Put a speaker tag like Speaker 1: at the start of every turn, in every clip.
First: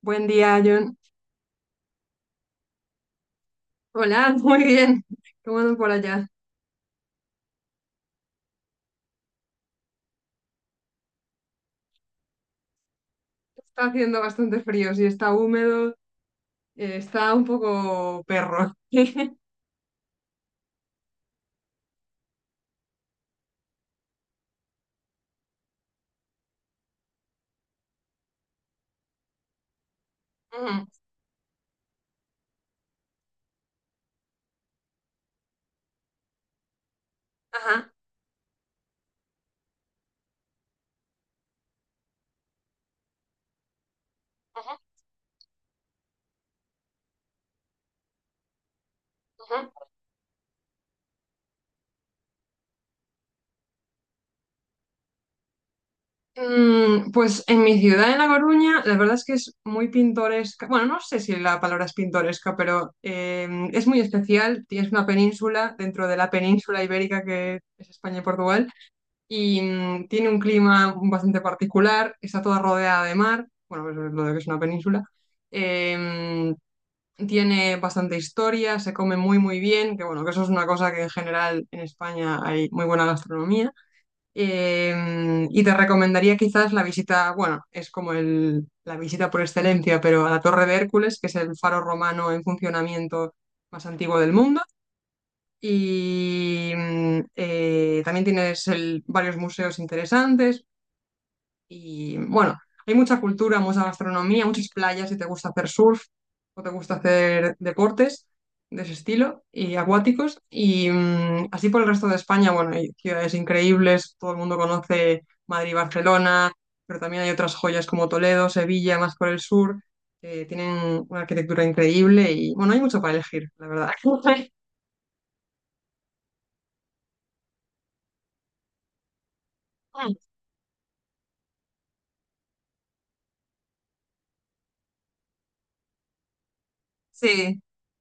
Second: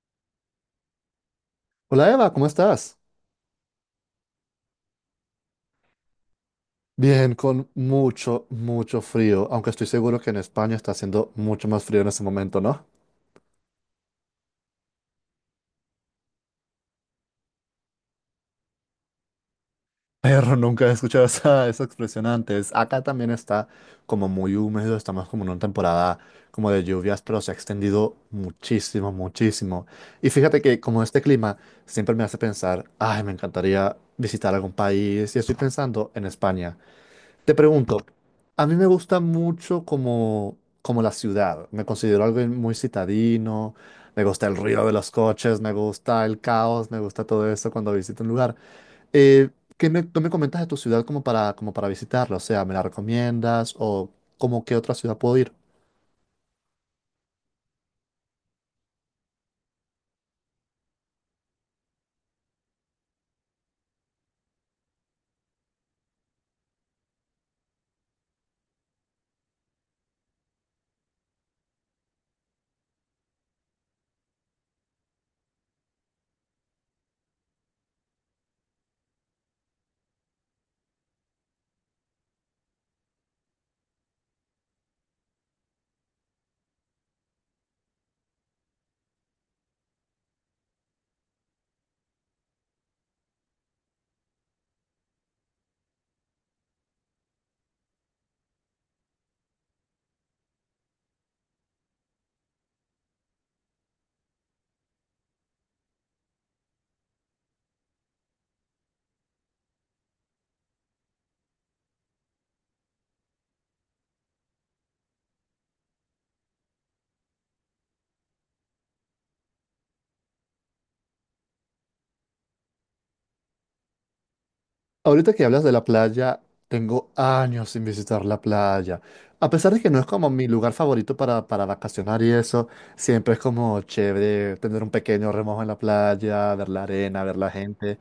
Speaker 1: Buen día, John.
Speaker 2: Hola Eva, ¿cómo estás?
Speaker 1: Hola, muy bien. ¿Cómo andan por allá?
Speaker 2: Bien, con mucho, mucho frío, aunque estoy seguro que en España está haciendo mucho más frío en este momento, ¿no?
Speaker 1: Está haciendo bastante frío, sí, está húmedo, está un poco perro. Ujú.
Speaker 2: Pero nunca he escuchado esa expresión antes. Acá también está como muy húmedo, estamos como en una temporada como de lluvias, pero se ha extendido muchísimo, muchísimo. Y fíjate que como este clima siempre me hace pensar, ay, me encantaría visitar algún país y estoy pensando en España. Te
Speaker 1: Ajá,
Speaker 2: pregunto, a mí me gusta mucho como la ciudad. Me considero alguien muy citadino, me gusta el
Speaker 1: ujú,
Speaker 2: ruido de los coches, me gusta el caos, me gusta todo eso cuando visito un lugar. Eh,
Speaker 1: ujú.
Speaker 2: ¿Qué me, tú me comentas de tu ciudad como para visitarla? O sea, ¿me la recomiendas o como qué otra ciudad puedo ir?
Speaker 1: Pues en mi ciudad, en La Coruña, la verdad es que es muy pintoresca. Bueno, no sé si la palabra es pintoresca, pero es muy especial. Tienes una península dentro de la península ibérica que es España y Portugal. Y tiene un clima bastante particular, está toda rodeada de mar, bueno, eso es lo de que es una península, eh, tiene bastante historia, se come muy muy bien, que bueno, que eso es una cosa que en general en España hay muy buena gastronomía. Y te recomendaría quizás la visita, bueno, es como la visita por excelencia, pero a la Torre de Hércules, que es el faro romano en funcionamiento más antiguo del mundo y también tienes varios museos interesantes y bueno, hay mucha cultura, mucha gastronomía, muchas playas si te gusta hacer surf o te gusta hacer deportes de ese estilo y acuáticos y así por el resto de España, bueno, hay ciudades increíbles, todo el mundo conoce Madrid y Barcelona, pero también hay otras joyas como Toledo, Sevilla, más por el sur, que tienen una arquitectura increíble y bueno, hay mucho para elegir, la verdad.
Speaker 2: Ahorita que hablas de la playa, tengo años sin visitar la playa. A pesar de que no es como mi lugar favorito para vacacionar y eso, siempre es como chévere tener un pequeño remojo en la playa, ver la arena, ver la
Speaker 1: Sí.
Speaker 2: gente.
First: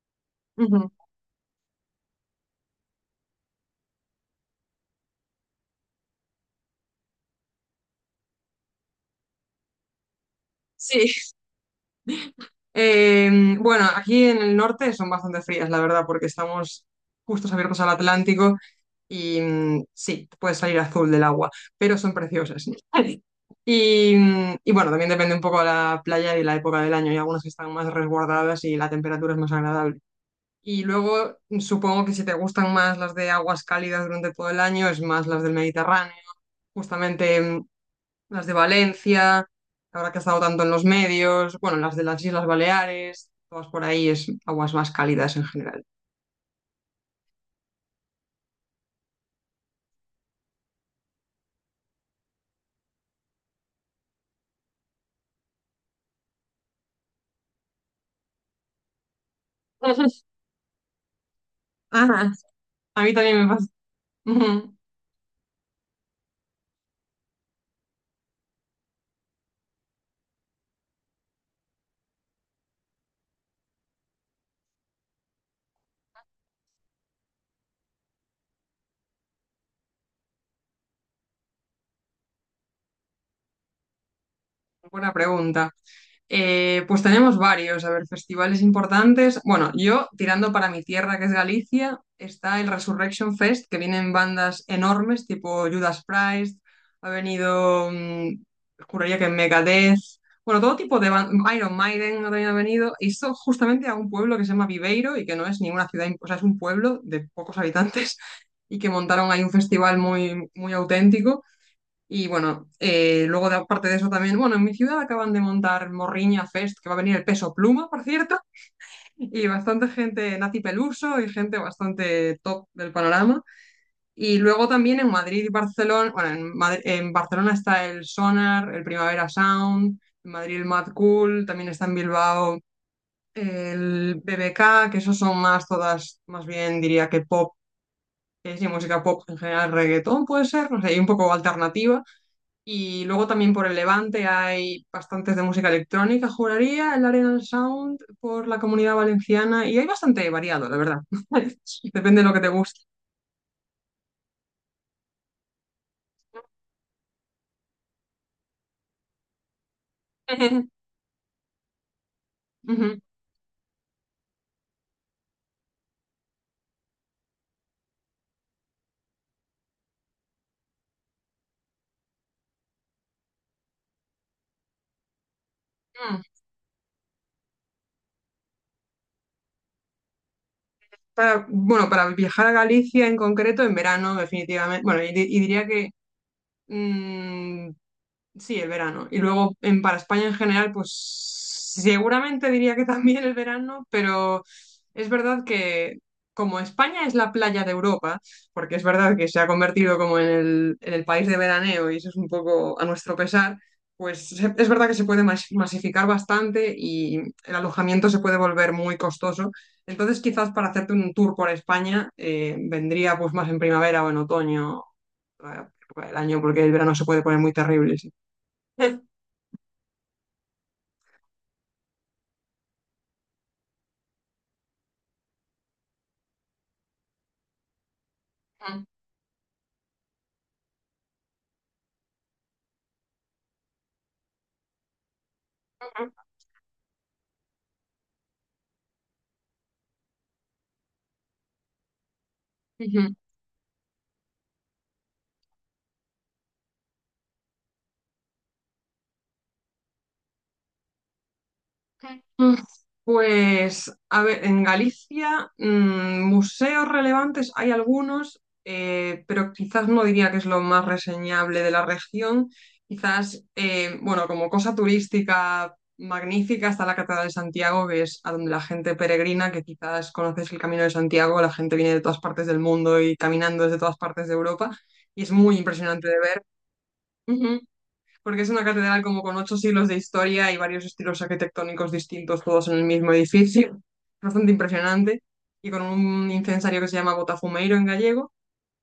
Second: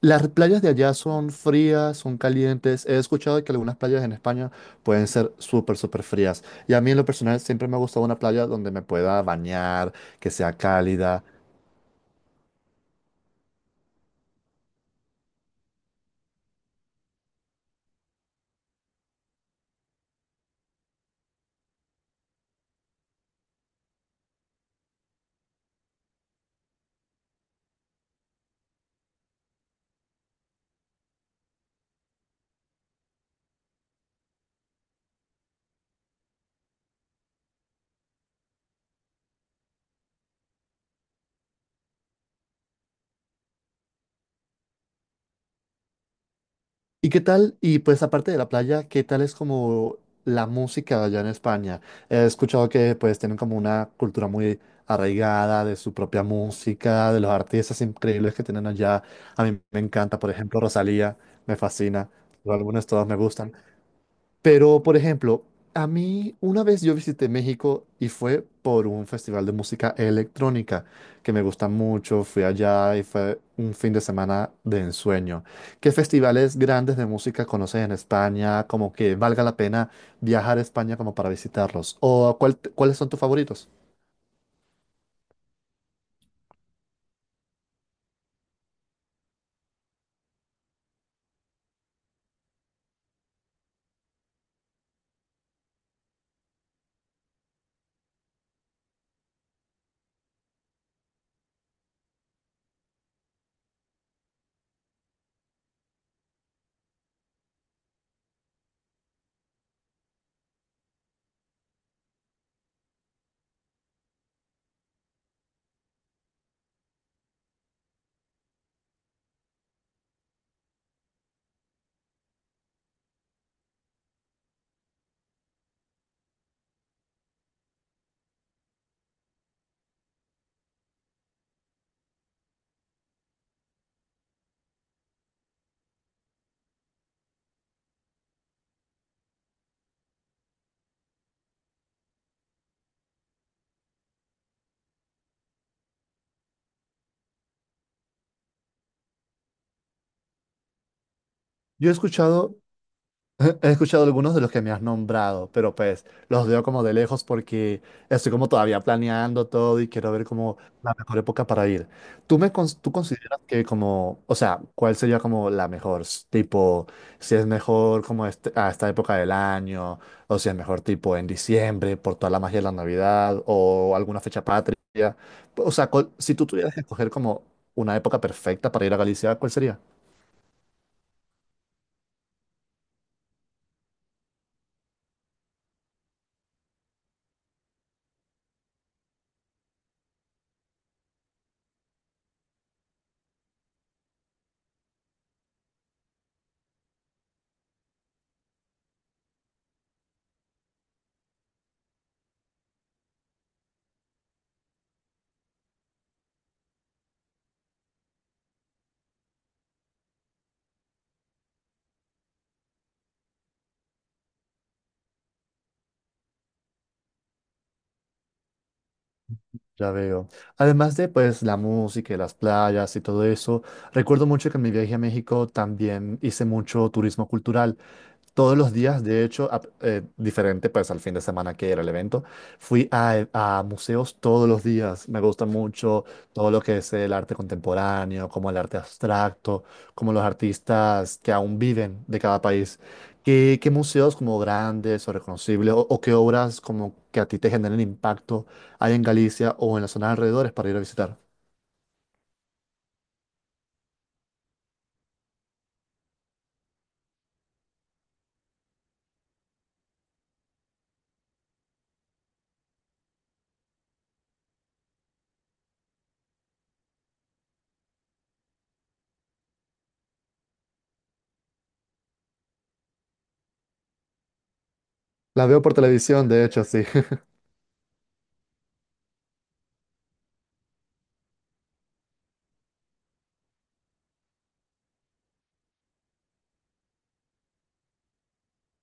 Speaker 2: Las playas de
Speaker 1: Ujú.
Speaker 2: allá son frías, son calientes. He escuchado que algunas playas en España pueden ser súper, súper frías. Y a mí en lo personal siempre me ha gustado una playa donde me pueda bañar, que sea cálida.
Speaker 1: Sí, bueno, aquí en el norte son bastante frías, la verdad, porque estamos justos abiertos al Atlántico y sí, puede salir azul del agua, pero son preciosas. Y, y bueno, también depende un poco de la playa y la época del año. Hay algunas que están más resguardadas y la temperatura es más agradable. Y luego supongo que si te gustan más las de aguas cálidas durante todo el año, es más las del Mediterráneo. Justamente las de Valencia, ahora que ha estado tanto en los medios, bueno, las de las Islas Baleares, todas por ahí es aguas más cálidas en general.
Speaker 2: ¿Y qué tal? Y pues aparte de la playa, ¿qué tal es como la música allá en España? He escuchado que pues tienen como una cultura muy arraigada de su propia música, de los artistas increíbles que tienen allá. A mí me encanta, por ejemplo, Rosalía, me fascina.
Speaker 1: Ajá.
Speaker 2: Los álbumes
Speaker 1: A
Speaker 2: todos
Speaker 1: mí
Speaker 2: me
Speaker 1: también
Speaker 2: gustan.
Speaker 1: me pasa.
Speaker 2: Pero, por ejemplo, a mí una vez yo visité México y fue por un festival de música electrónica que me gusta mucho. Fui allá y fue un fin de semana de ensueño. ¿Qué festivales grandes de música conoces en España? Como que valga la pena viajar a España como para visitarlos. ¿O cuáles son tus favoritos?
Speaker 1: Buena pregunta. Pues tenemos varios, a ver, festivales importantes. Bueno, yo tirando para mi tierra, que es Galicia, está el Resurrection Fest, que vienen bandas enormes, tipo Judas Priest, ha venido, juraría que Megadeth, bueno, todo tipo de Iron Maiden también ha venido, y esto justamente a un pueblo que se llama Viveiro y que no es ninguna ciudad, o sea, es un pueblo de pocos habitantes y que montaron ahí un festival muy, muy auténtico. Y bueno, luego de, aparte de eso también, bueno, en mi ciudad acaban de montar Morriña Fest, que va a venir el peso pluma, por cierto, y bastante gente nazi peluso y gente bastante top del panorama. Y luego también en Madrid y Barcelona, bueno, en Barcelona está el Sonar, el Primavera Sound, en Madrid el Mad Cool, también está en Bilbao el BBK, que esos son más todas, más bien diría que pop, es y música pop en general, reggaetón puede ser, no sé, y un poco alternativa. Y luego también por el Levante hay bastantes de música electrónica, juraría, el Arenal Sound por la comunidad valenciana y hay bastante variado, la verdad.
Speaker 2: Yo he
Speaker 1: Depende de lo que te
Speaker 2: escuchado
Speaker 1: guste.
Speaker 2: He escuchado algunos de los que me has nombrado, pero pues los veo como de lejos porque estoy como todavía planeando todo y quiero ver como la mejor época para ir. Tú
Speaker 1: Ujú.
Speaker 2: consideras que como, o sea, cuál sería como la mejor? Tipo, si es mejor como a esta época del año, o si es mejor tipo en diciembre por toda la magia de la Navidad o alguna fecha patria. O sea,
Speaker 1: Mm.
Speaker 2: si tú tuvieras que escoger como una época perfecta para ir a Galicia, ¿cuál sería?
Speaker 1: Para, bueno, para viajar a Galicia en concreto, en verano, definitivamente. Bueno, y diría que mm, sí, el verano. Y luego en, para España en general, pues seguramente diría que también el verano, pero es verdad que como España es la playa de Europa, porque es verdad que se ha convertido como en en el país de veraneo y eso es un poco a nuestro pesar, pues es verdad que se puede masificar bastante y el alojamiento se puede volver muy costoso. Entonces quizás para hacerte un tour por España vendría pues más en primavera o en otoño, eh, el año, porque el verano se puede poner muy terrible. Sí. Ujú.
Speaker 2: Ya veo. Además de pues la música y las playas y todo eso, recuerdo mucho que en mi viaje a México también hice mucho turismo cultural. Todos los días, de hecho, diferente pues al fin de semana que era el evento, fui a museos todos los días. Me gusta mucho todo lo que es el arte contemporáneo, como el arte abstracto, como los artistas que aún viven de cada país. Qué museos como grandes o reconocibles o qué obras como que a ti te generen impacto hay en Galicia o en las zonas alrededores para ir a visitar?
Speaker 1: Mm, Pues, a ver, en Galicia, museos relevantes hay algunos, pero quizás no diría que es lo más reseñable de la región. Quizás, bueno, como cosa turística magnífica está la Catedral de Santiago, que es a donde la gente peregrina, que quizás conoces el Camino de Santiago, la gente viene de todas partes del mundo y caminando desde todas partes de Europa, y es
Speaker 2: La
Speaker 1: muy
Speaker 2: veo por
Speaker 1: impresionante de
Speaker 2: televisión, de hecho, sí.
Speaker 1: ver, porque es una catedral como con ocho siglos de historia y varios estilos arquitectónicos distintos, todos en el mismo edificio, bastante impresionante, y con un incensario que se llama Botafumeiro en gallego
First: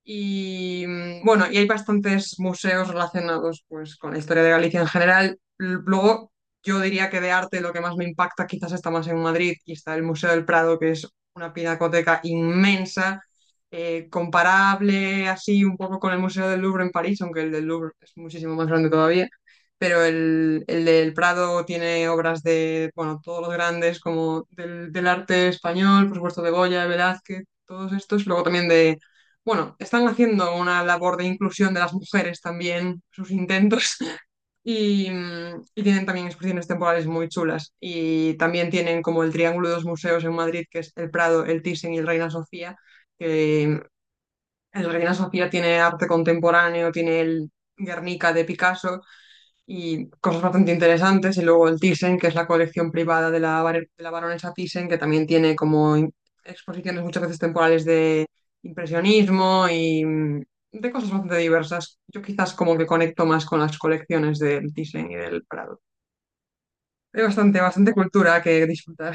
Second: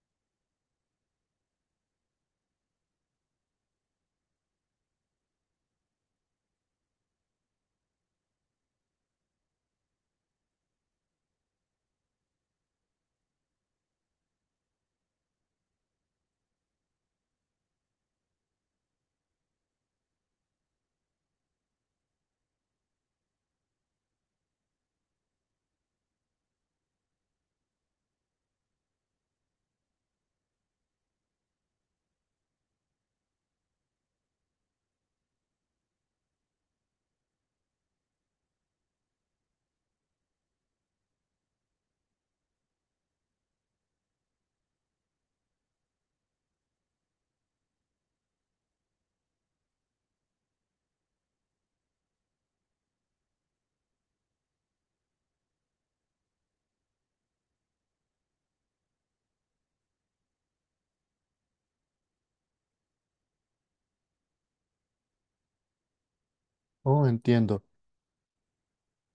Speaker 1: y bueno, y hay bastantes museos relacionados pues, con la historia de Galicia en general. Luego, yo diría que de arte lo que más me impacta quizás está más en Madrid y está el Museo del Prado, que es una pinacoteca inmensa, comparable así un poco con el Museo del Louvre en París, aunque el del Louvre es muchísimo más grande todavía. Pero el del Prado tiene obras de, bueno, todos los grandes como del arte español, por supuesto de Goya, de Velázquez, todos estos. Luego también de bueno, están haciendo una labor de inclusión de las mujeres también, sus intentos, y, y, tienen también exposiciones temporales muy chulas. Y también tienen como el Triángulo de los Museos en Madrid, que es el Prado, el Thyssen y el Reina Sofía, que el Reina Sofía tiene arte contemporáneo, tiene el Guernica de Picasso y cosas bastante interesantes. Y luego el Thyssen, que es la colección privada de de la baronesa Thyssen, que también tiene como exposiciones muchas veces temporales de impresionismo y de cosas bastante diversas. Yo quizás como que conecto más con las colecciones del Thyssen y del Prado.
Speaker 2: Oh,
Speaker 1: Hay bastante,
Speaker 2: entiendo.
Speaker 1: bastante cultura que disfrutar.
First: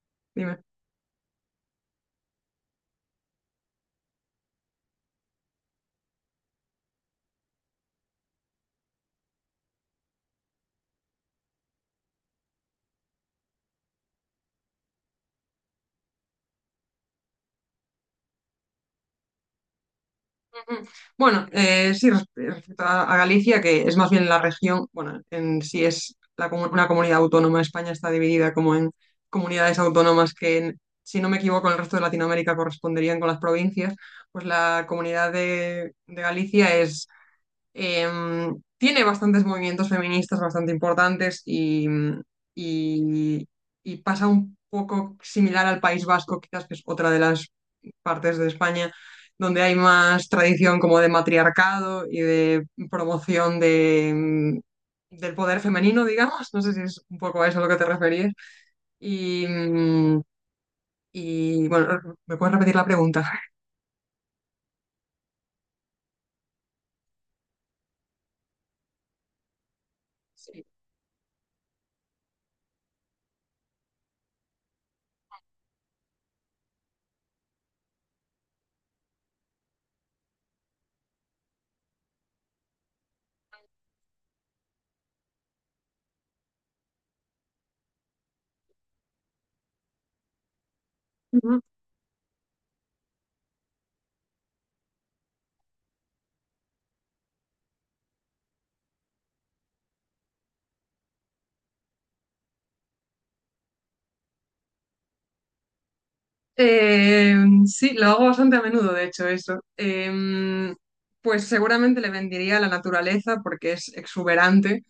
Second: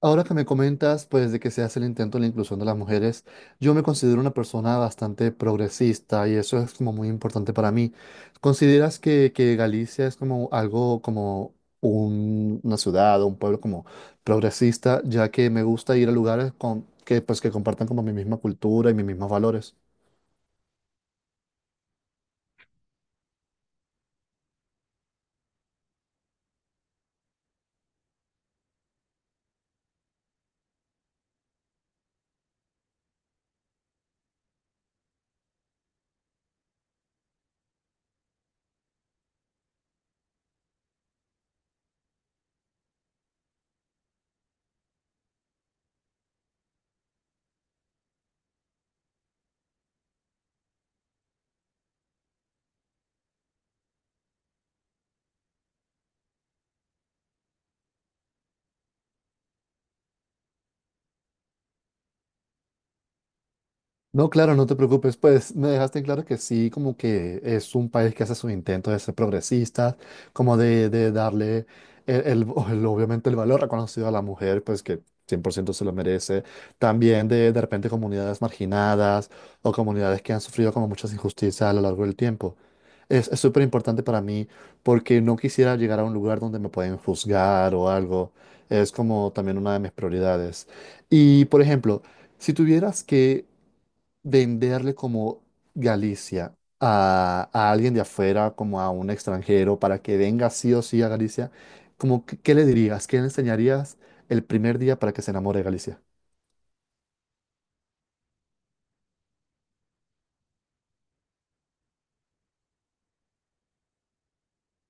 Speaker 2: Ahora que me
Speaker 1: Dime.
Speaker 2: comentas, pues, de que se hace el intento de la inclusión de las mujeres, yo me considero una persona bastante progresista y eso es como muy importante para mí. ¿Consideras que Galicia es como algo, como una ciudad o un pueblo como progresista, ya que me gusta ir a lugares que, pues, que compartan como mi misma cultura y mis mismos valores?
Speaker 1: Mm. Bueno, sí, respecto a Galicia, que es más bien la región, bueno, en sí es la una comunidad autónoma, España está dividida como en comunidades autónomas que, si no me equivoco, en el resto de Latinoamérica corresponderían con las provincias, pues la comunidad de Galicia es, tiene bastantes movimientos feministas bastante importantes y, y pasa un poco similar al País Vasco, quizás que es otra de las partes de España donde hay más tradición como de matriarcado y de promoción de, del poder femenino, digamos. No sé si es un poco a eso a lo que te referías. Y, y bueno, ¿me puedes repetir la pregunta?
Speaker 2: No, claro, no te preocupes, pues me dejaste en claro que sí, como que es un país que hace su intento de ser progresista, como
Speaker 1: Sí.
Speaker 2: de darle obviamente el valor reconocido a la mujer, pues que 100% se lo merece, también de repente comunidades marginadas o comunidades que han sufrido como muchas injusticias a lo largo del tiempo. Es súper importante para mí porque no quisiera llegar a un lugar donde me pueden juzgar o algo, es como también una de mis prioridades. Y por
Speaker 1: Ujú.
Speaker 2: ejemplo, si tuvieras que venderle como Galicia a alguien de afuera, como a un extranjero, para que venga sí o sí a Galicia, como, ¿qué le dirías? ¿Qué le enseñarías el primer día para que se enamore de Galicia?
Speaker 1: Eh, sí, lo hago bastante a menudo, de hecho, eso. Pues seguramente le vendería la naturaleza porque es exuberante,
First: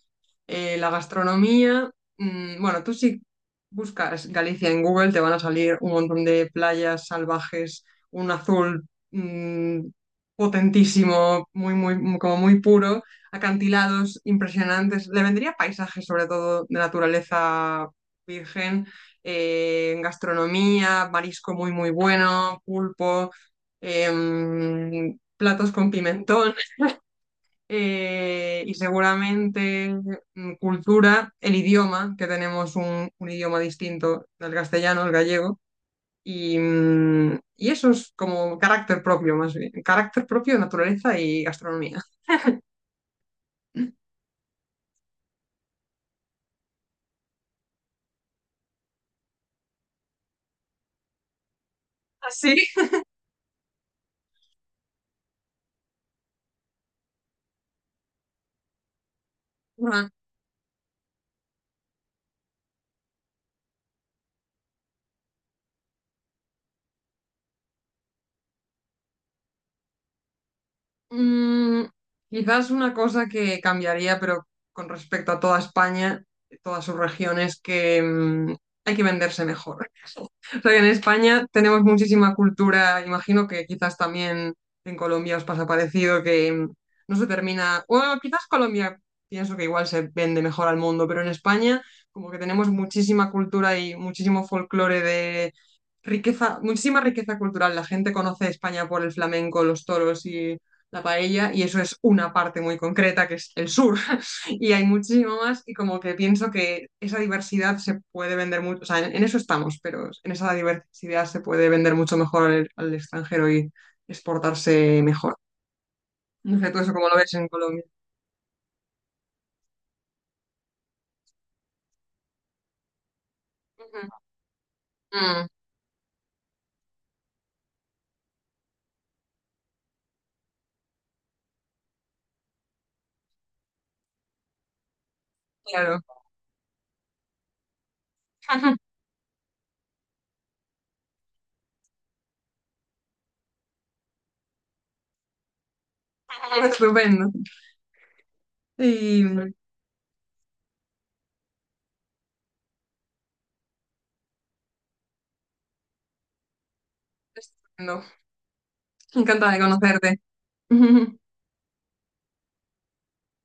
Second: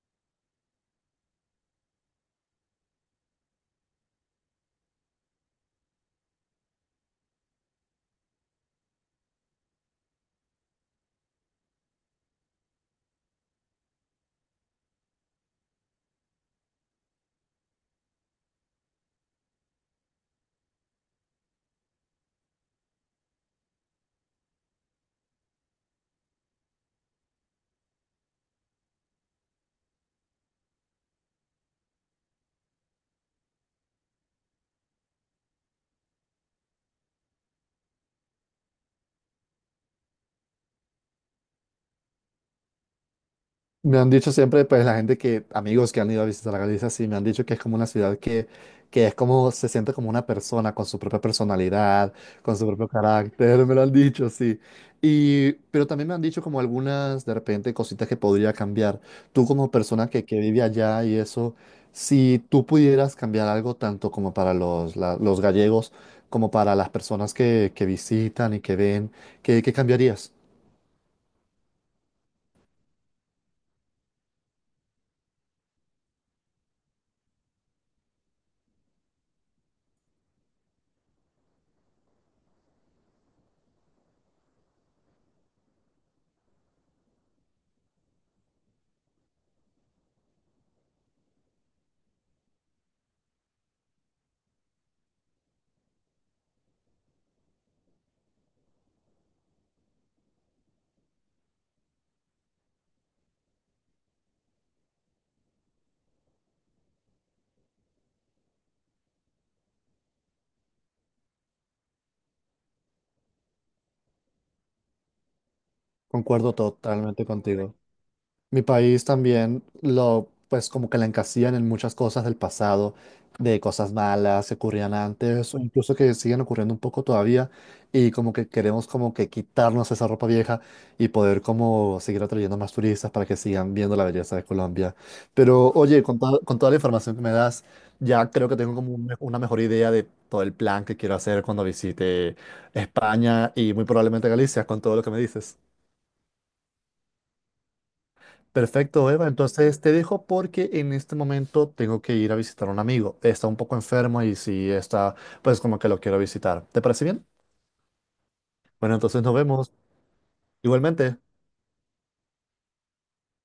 Speaker 1: la gastronomía. Bueno, tú si buscas Galicia en Google te van a salir un montón de playas salvajes, un azul mm, potentísimo, muy, muy, como muy puro, acantilados impresionantes. Le vendría paisajes sobre todo de naturaleza virgen, gastronomía, marisco muy, muy bueno, pulpo, platos con pimentón, y seguramente cultura, el idioma, que tenemos un idioma distinto del castellano, el gallego, y, y eso es como carácter propio, más bien, carácter propio, naturaleza y gastronomía.
Speaker 2: Me han dicho siempre, pues la gente que, amigos que han ido a visitar Galicia, sí, me han dicho que es como una ciudad que es como, se siente como una persona con su propia personalidad, con su
Speaker 1: ¿Así?
Speaker 2: propio carácter, me lo han dicho, sí. Y, pero también me han dicho como algunas, de repente, cositas que podría cambiar. Tú como persona
Speaker 1: Ajá.
Speaker 2: que vive allá y eso, si tú pudieras cambiar algo tanto como para los gallegos, como para las personas que visitan y que ven, qué cambiarías?
Speaker 1: Mm, quizás una cosa que cambiaría, pero con respecto a toda España, todas sus regiones, que hay que venderse mejor. O sea, que en España tenemos muchísima cultura, imagino que quizás también en Colombia os pasa parecido, que no se termina, bueno, quizás Colombia pienso que igual se vende mejor al mundo, pero en España como que tenemos muchísima cultura y muchísimo folclore de riqueza, muchísima riqueza cultural. La gente conoce España por el flamenco, los toros y la paella, y eso es una parte muy concreta que es el sur y hay muchísimo más y como que pienso que esa diversidad se puede vender mucho, o sea, en eso estamos, pero en esa diversidad se puede vender mucho mejor al extranjero y exportarse mejor.
Speaker 2: Concuerdo
Speaker 1: No sé, tú eso como lo
Speaker 2: totalmente
Speaker 1: ves en
Speaker 2: contigo.
Speaker 1: Colombia.
Speaker 2: Mi país también lo, pues como que la encasillan en muchas cosas del pasado, de cosas
Speaker 1: Ujú.
Speaker 2: malas que ocurrían
Speaker 1: Mm,
Speaker 2: antes o incluso que siguen ocurriendo un poco todavía y como que queremos como que quitarnos esa ropa vieja y poder como seguir atrayendo más turistas para que sigan viendo la belleza de Colombia. Pero
Speaker 1: claro.
Speaker 2: oye, con toda la información que me das, ya creo que tengo como una mejor idea de todo el plan que quiero hacer cuando visite España y muy probablemente Galicia con todo lo que me dices.
Speaker 1: Estupendo.
Speaker 2: Perfecto,
Speaker 1: Y
Speaker 2: Eva. Entonces te dejo porque en este momento tengo que ir a visitar a un amigo. Está un poco enfermo y si está, pues como que lo quiero visitar. ¿Te parece bien?
Speaker 1: estupendo.
Speaker 2: Bueno, entonces nos
Speaker 1: Encantada de
Speaker 2: vemos.
Speaker 1: conocerte.
Speaker 2: Igualmente.